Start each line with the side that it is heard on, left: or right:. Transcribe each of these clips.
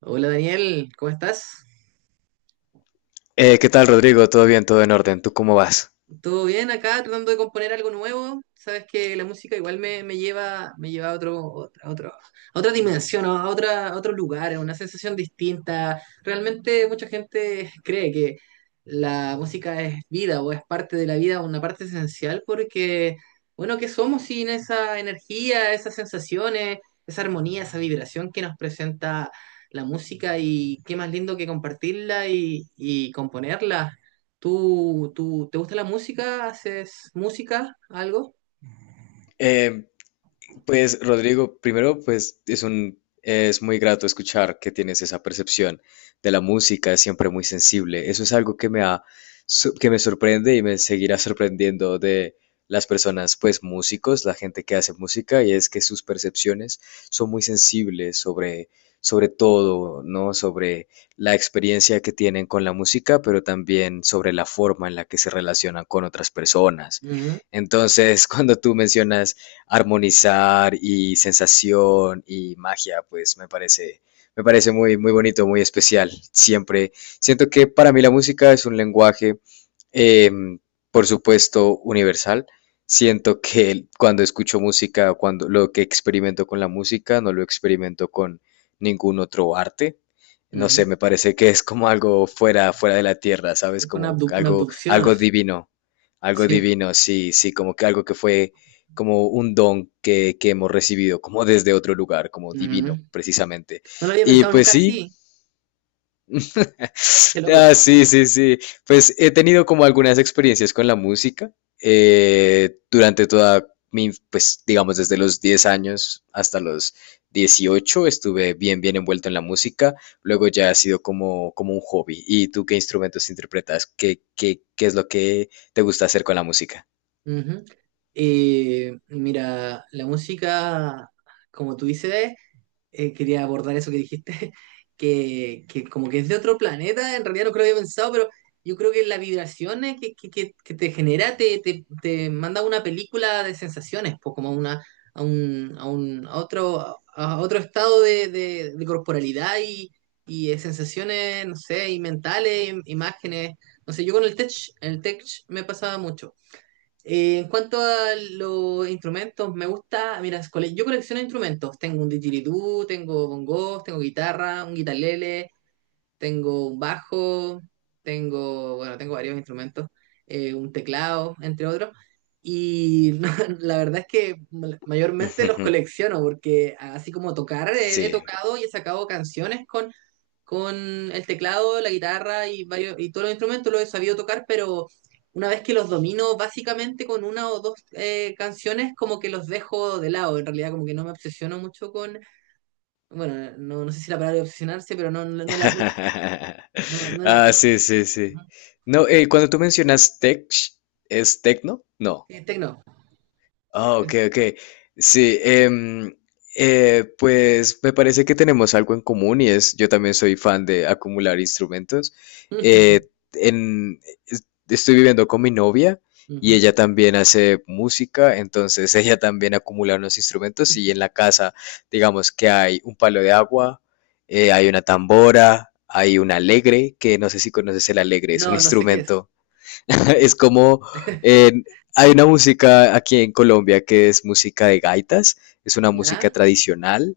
right: Hola Daniel, ¿cómo estás?
left: ¿Qué tal, Rodrigo? ¿Todo bien? ¿Todo en orden? ¿Tú cómo vas?
right: ¿Todo bien acá? Tratando de componer algo nuevo. Sabes que la música igual me lleva, me lleva a otra dimensión, ¿no? A otra, a otro lugar, a una sensación distinta. Realmente mucha gente cree que la música es vida o es parte de la vida, una parte esencial, porque, bueno, ¿qué somos sin esa energía, esas sensaciones, esa armonía, esa vibración que nos presenta la música? Y qué más lindo que compartirla y componerla. ¿Tú, te gusta la música? ¿Haces música? ¿Algo?
left: Eh, Pues Rodrigo, primero pues es muy grato escuchar que tienes esa percepción de la música, es siempre muy sensible. Eso es algo que me ha que me sorprende y me seguirá sorprendiendo de las personas, pues músicos, la gente que hace música, y es que sus percepciones son muy sensibles sobre sobre todo, ¿no? Sobre la experiencia que tienen con la música, pero también sobre la forma en la que se relacionan con otras personas.
right: Ujú,
left: Entonces, cuando tú mencionas armonizar y sensación y magia, pues me parece muy, muy bonito, muy especial. Siempre siento que para mí la música es un lenguaje, em, por supuesto, universal. Siento que cuando escucho música, cuando lo que experimento con la música, no lo experimento con ningún otro arte. No sé,
right: ujú.
left: me parece que es como algo fuera de la tierra, ¿sabes?
right: Es con
left: Como
right: una
left: algo,
right: abducción así.
left: algo
right: Sí.
left: divino, sí, sí, como que algo que fue como un don que hemos recibido, como desde otro lugar, como
right: Ujú.
left: divino, precisamente.
right: No lo había
left: Y
right: pensado
left: pues
right: nunca
left: sí,
right: así. Qué loco.
left: ah, sí, sí, sí. Pues he tenido como algunas experiencias con la música, durante toda mi, pues digamos desde los 10 años hasta los 18 estuve bien, bien envuelto en la música. Luego ya ha sido como, como un hobby. ¿Y tú qué instrumentos interpretas? ¿Qué es lo que te gusta hacer con la música?
right: Ujú. Mira, la música, como tú dices, quería abordar eso que dijiste, que como que es de otro planeta, en realidad no creo que había pensado, pero yo creo que las vibraciones que te genera te manda a una película de sensaciones, pues como a una, a otro estado de, de corporalidad y de sensaciones, no sé, y mentales, imágenes. No sé, yo con el tech me pasaba mucho. En cuanto a los instrumentos, me gusta, mira, yo colecciono instrumentos. Tengo un didgeridoo, tengo bongos, tengo guitarra, un guitarlele, tengo un bajo, tengo, bueno, tengo varios instrumentos, un teclado, entre otros. Y no, la verdad es que mayormente los colecciono porque así como tocar, he
left: Sí.
right: tocado y he sacado canciones con el teclado, la guitarra y varios, y todos los instrumentos los he sabido tocar, pero una vez que los domino básicamente con una o dos canciones, como que los dejo de lado. En realidad como que no me obsesiono mucho con, bueno, no, no sé si la palabra es obsesionarse, pero no, no la aplico no, no la.
left: Ah,
right: No.
left: sí, sí, sí.
right: Ajá.
left: No, cuando tú mencionas tech, ¿es tecno? No.
right: Sí, tecno.
left: Ah,
right: Tal
left: ok,
right: vez.
left: ok. Sí, pues me parece que tenemos algo en común y es, yo también soy fan de acumular instrumentos. Eh, en, es- Estoy viviendo con mi novia y
right: Ujú.
left: ella también hace música, entonces ella también acumula unos instrumentos y en la casa, digamos que hay un palo de agua, hay una tambora, hay un alegre, que no sé si conoces el alegre, es un
right: No, no sé qué es.
left: instrumento. Es como en- hay una música aquí en Colombia que es música de gaitas, es una música
right: ¿Ya?
left: tradicional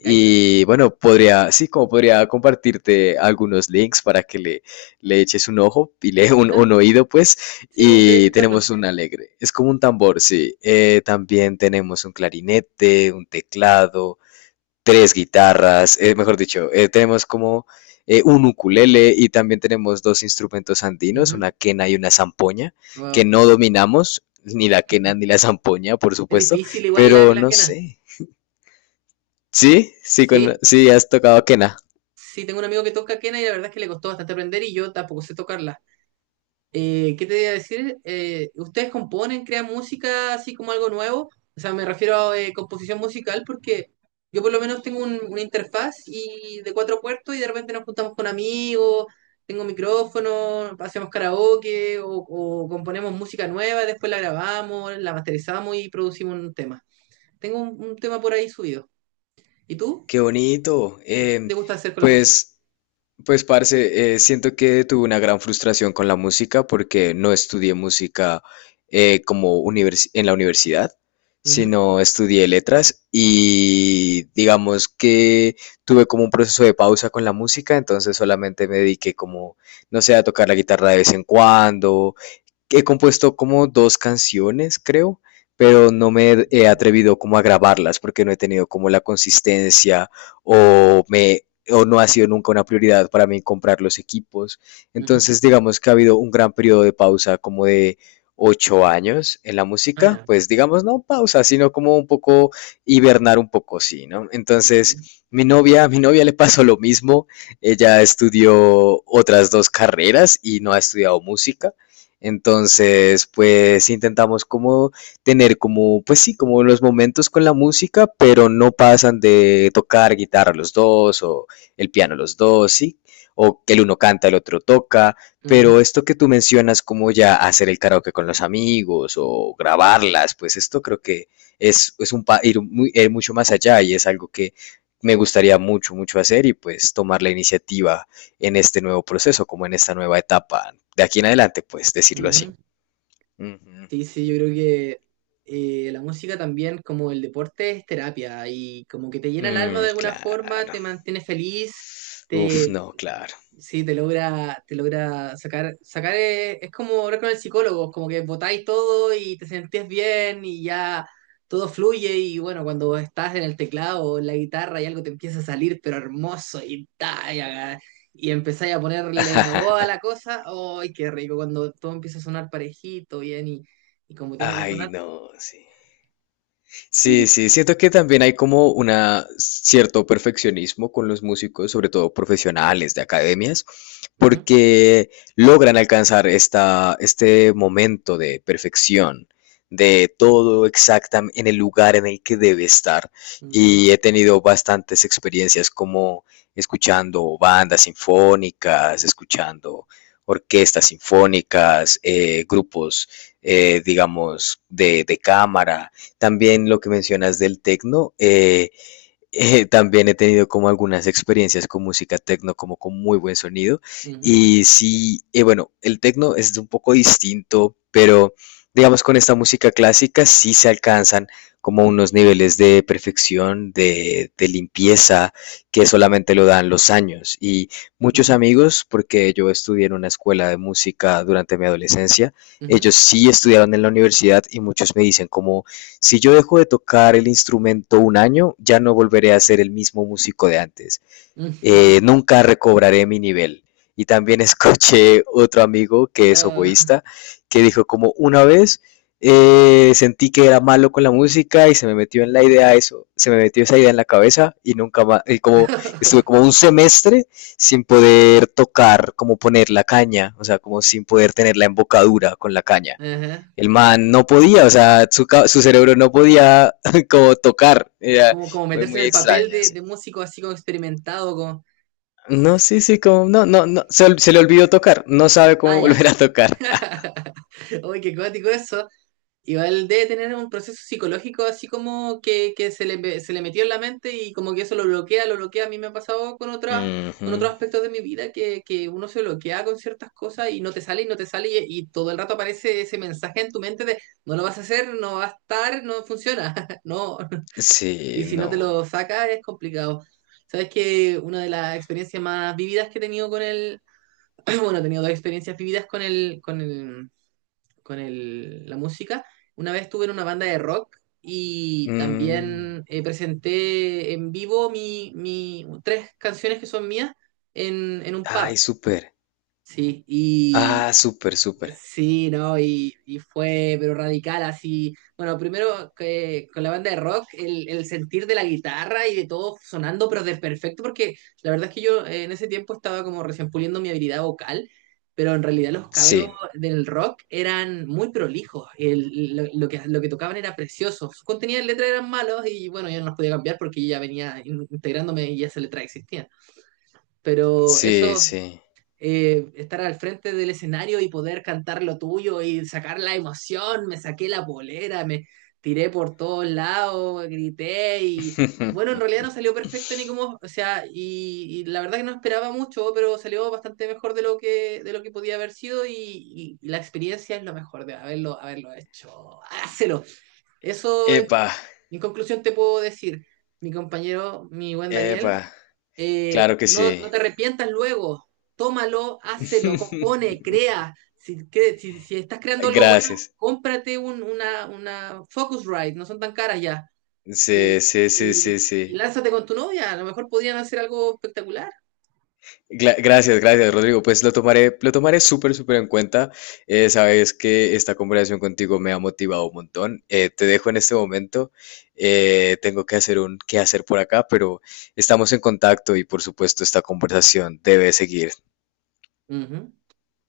right: Gaitas.
left: y bueno, podría, sí, como podría compartirte algunos links para que le eches un ojo y le
right: Ajá.
left: un oído pues,
right: Sí, me gustaría
left: y
right: escucharlo.
left: tenemos un alegre, es como un tambor, sí. También tenemos un clarinete, un teclado, tres guitarras, mejor dicho, tenemos como un ukulele, y también tenemos dos instrumentos andinos,
right: Ujú.
left: una quena y una zampoña, que
right: Wow.
left: no dominamos, ni la quena ni la zampoña, por
right: Es
left: supuesto,
right: difícil igual la,
left: pero
right: la
left: no
right: quena.
left: sé. Sí, sí, con,
right: Sí,
left: sí, has tocado quena.
right: sí, tengo un amigo que toca quena y la verdad es que le costó bastante aprender y yo tampoco sé tocarla. ¿Qué te iba a decir? ¿Ustedes componen, crean música así como algo nuevo? O sea, me refiero a composición musical porque yo por lo menos tengo una interfaz y de cuatro puertos y de repente nos juntamos con amigos, tengo micrófono, hacemos karaoke o componemos música nueva, después la grabamos, la masterizamos y producimos un tema. Tengo un tema por ahí subido. ¿Y tú?
left: Qué bonito.
right: ¿Qué
left: Eh,
right: te gusta hacer con la música?
left: pues Pues, parce, siento que tuve una gran frustración con la música porque no estudié música, en la universidad,
right: Ujú,
left: sino estudié letras y digamos que tuve como un proceso de pausa con la música, entonces solamente me dediqué como, no sé, a tocar la guitarra de vez en cuando, he compuesto como dos canciones, creo, pero no me he atrevido como a grabarlas porque no he tenido como la consistencia o me o no ha sido nunca una prioridad para mí comprar los equipos.
right: ujú, ujú.
left: Entonces, digamos que ha habido un gran periodo de pausa como de 8 años en la
right: Ah,
left: música,
right: ya.
left: pues digamos no pausa, sino como un poco hibernar un poco, sí, ¿no?
right: Ujú,
left: Entonces, a mi novia le pasó lo mismo, ella estudió otras dos carreras y no ha estudiado música, entonces, pues intentamos como tener como, pues sí, como los momentos con la música, pero no pasan de tocar guitarra los dos o el piano los dos, sí, o que el uno canta, el otro toca, pero
right: ujú,
left: esto que tú mencionas como ya hacer el karaoke con los amigos o grabarlas, pues esto creo que es un ir mucho más allá, y es algo que me gustaría mucho, mucho hacer, y pues tomar la iniciativa en este nuevo proceso, como en esta nueva etapa. De aquí en adelante, pues decirlo así.
right: ujú.
left: Ujú.
right: Sí, sí, yo creo que la música también, como el deporte, es terapia y como que te llena el alma
left: Mm,
right: de alguna forma,
left: claro.
right: te mantiene feliz,
left: Uf,
right: te,
left: no, claro.
right: sí, te logra sacar, sacar es, como hablar con el psicólogo, como que botáis todo y te sentís bien y ya todo fluye y bueno, cuando estás en el teclado o en la guitarra y algo te empieza a salir pero hermoso y, ta, y, y empezáis a ponerle la voz a la cosa, ¡ay, qué rico! Cuando todo empieza a sonar parejito, bien y como tiene que
left: Ay,
right: sonar.
left: no, sí. Sí, sí, siento que también hay como una cierto perfeccionismo con los músicos, sobre todo profesionales de academias,
right: Ujú,
left: porque logran alcanzar este momento de perfección, de todo exactamente en el lugar en el que debe estar.
right: ujú,
left: Y he tenido bastantes experiencias como escuchando bandas sinfónicas, escuchando orquestas sinfónicas, grupos, digamos, de cámara, también lo que mencionas del tecno, también he tenido como algunas experiencias con música tecno, como con muy buen sonido.
right: ujú,
left: Y sí, bueno, el tecno es un poco distinto, pero digamos con esta música clásica sí se alcanzan como unos niveles de perfección, limpieza, que solamente lo dan los años. Y muchos
right: ujú,
left: amigos, porque yo estudié en una escuela de música durante mi adolescencia,
right: ujú, ujú.
left: ellos sí estudiaron en la universidad y muchos me dicen como, si yo dejo de tocar el instrumento un año, ya no volveré a ser el mismo músico de antes. Nunca recobraré mi nivel. Y también escuché otro amigo que es
right: Ah,
left: oboísta, que dijo como una vez, sentí que era malo con la música y se me metió en la idea eso, se me metió esa idea en la cabeza y nunca más, y como estuve como un semestre sin poder tocar, como poner la caña, o sea, como sin poder tener la embocadura con la caña,
right: ajá.
left: el man no podía, o sea, su cerebro no podía como tocar, era
right: Como, como
left: muy,
right: meterse en
left: muy
right: el papel
left: extraña, sí.
right: de músico así como experimentado, como,
left: No, sí, sí, como, no, no, no, se le olvidó tocar, no sabe cómo
right: ah, ya.
left: volver a tocar.
right: Uy, qué cuático eso. Igual debe tener un proceso psicológico así como que se le metió en la mente y como que eso lo bloquea, lo bloquea. A mí me ha pasado con otras,
left: Uh
right: con
left: -huh.
right: otros aspectos de mi vida que uno se bloquea con ciertas cosas y no te sale y no te sale y todo el rato aparece ese mensaje en tu mente de no lo vas a hacer, no va a estar, no funciona, no, y
left: Sí,
right: si no
left: no.
right: te lo sacas, es complicado. Sabes que una de las experiencias más vividas que he tenido con el. Bueno, he tenido dos experiencias vividas con el, la música. Una vez estuve en una banda de rock y
left: Mm.
right: también presenté en vivo tres canciones que son mías en un pub.
left: Ay, súper.
right: Sí, y,
left: Ah, súper, súper.
right: sí, ¿no? Y fue, pero radical, así. Bueno, primero que con la banda de rock, el sentir de la guitarra y de todo sonando, pero de perfecto, porque la verdad es que yo en ese tiempo estaba como recién puliendo mi habilidad vocal, pero en realidad los
left: Sí,
right: cabros del rock eran muy prolijos. Lo que, lo que tocaban era precioso. Sus contenidos de letra eran malos y bueno, yo no los podía cambiar porque ya venía integrándome y esa letra existía. Pero
left: sí,
right: eso
left: sí.
right: estar al frente del escenario y poder cantar lo tuyo y sacar la emoción, me saqué la polera, me tiré por todos lados, grité y bueno, en realidad no salió perfecto ni como, o sea, y la verdad que no esperaba mucho, pero salió bastante mejor de lo que podía haber sido y, y la experiencia es lo mejor de haberlo, haberlo hecho. Hácelo. Eso
left: Epa,
right: en conclusión te puedo decir, mi compañero, mi buen Daniel,
left: epa, claro que
right: no, no
left: sí.
right: te arrepientas luego, tómalo, hácelo, compone, crea. Si, si, si estás creando algo bueno,
left: Gracias.
right: cómprate un, una Focusrite, no son tan caras ya.
left: Sí,
right: Eh,
left: sí, sí, sí,
right: y, y
left: sí.
right: lánzate con tu novia, a lo mejor podrían hacer algo espectacular.
left: Gracias, gracias, Rodrigo. Pues lo tomaré súper, súper en cuenta. Sabes que esta conversación contigo me ha motivado un montón. Te dejo en este momento. Tengo que hacer un qué hacer por acá, pero estamos en contacto, y por supuesto esta conversación debe seguir.
right: Ujú.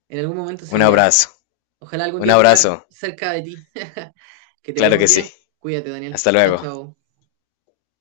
right: En algún momento
left: Un
right: seguirá.
left: abrazo,
right: Ojalá algún
left: un
right: día tocar
left: abrazo.
right: cerca de ti. Que te vaya
left: Claro
right: muy
left: que sí.
right: bien. Cuídate, Daniel.
left: Hasta
right: Chao,
left: luego.
right: chao.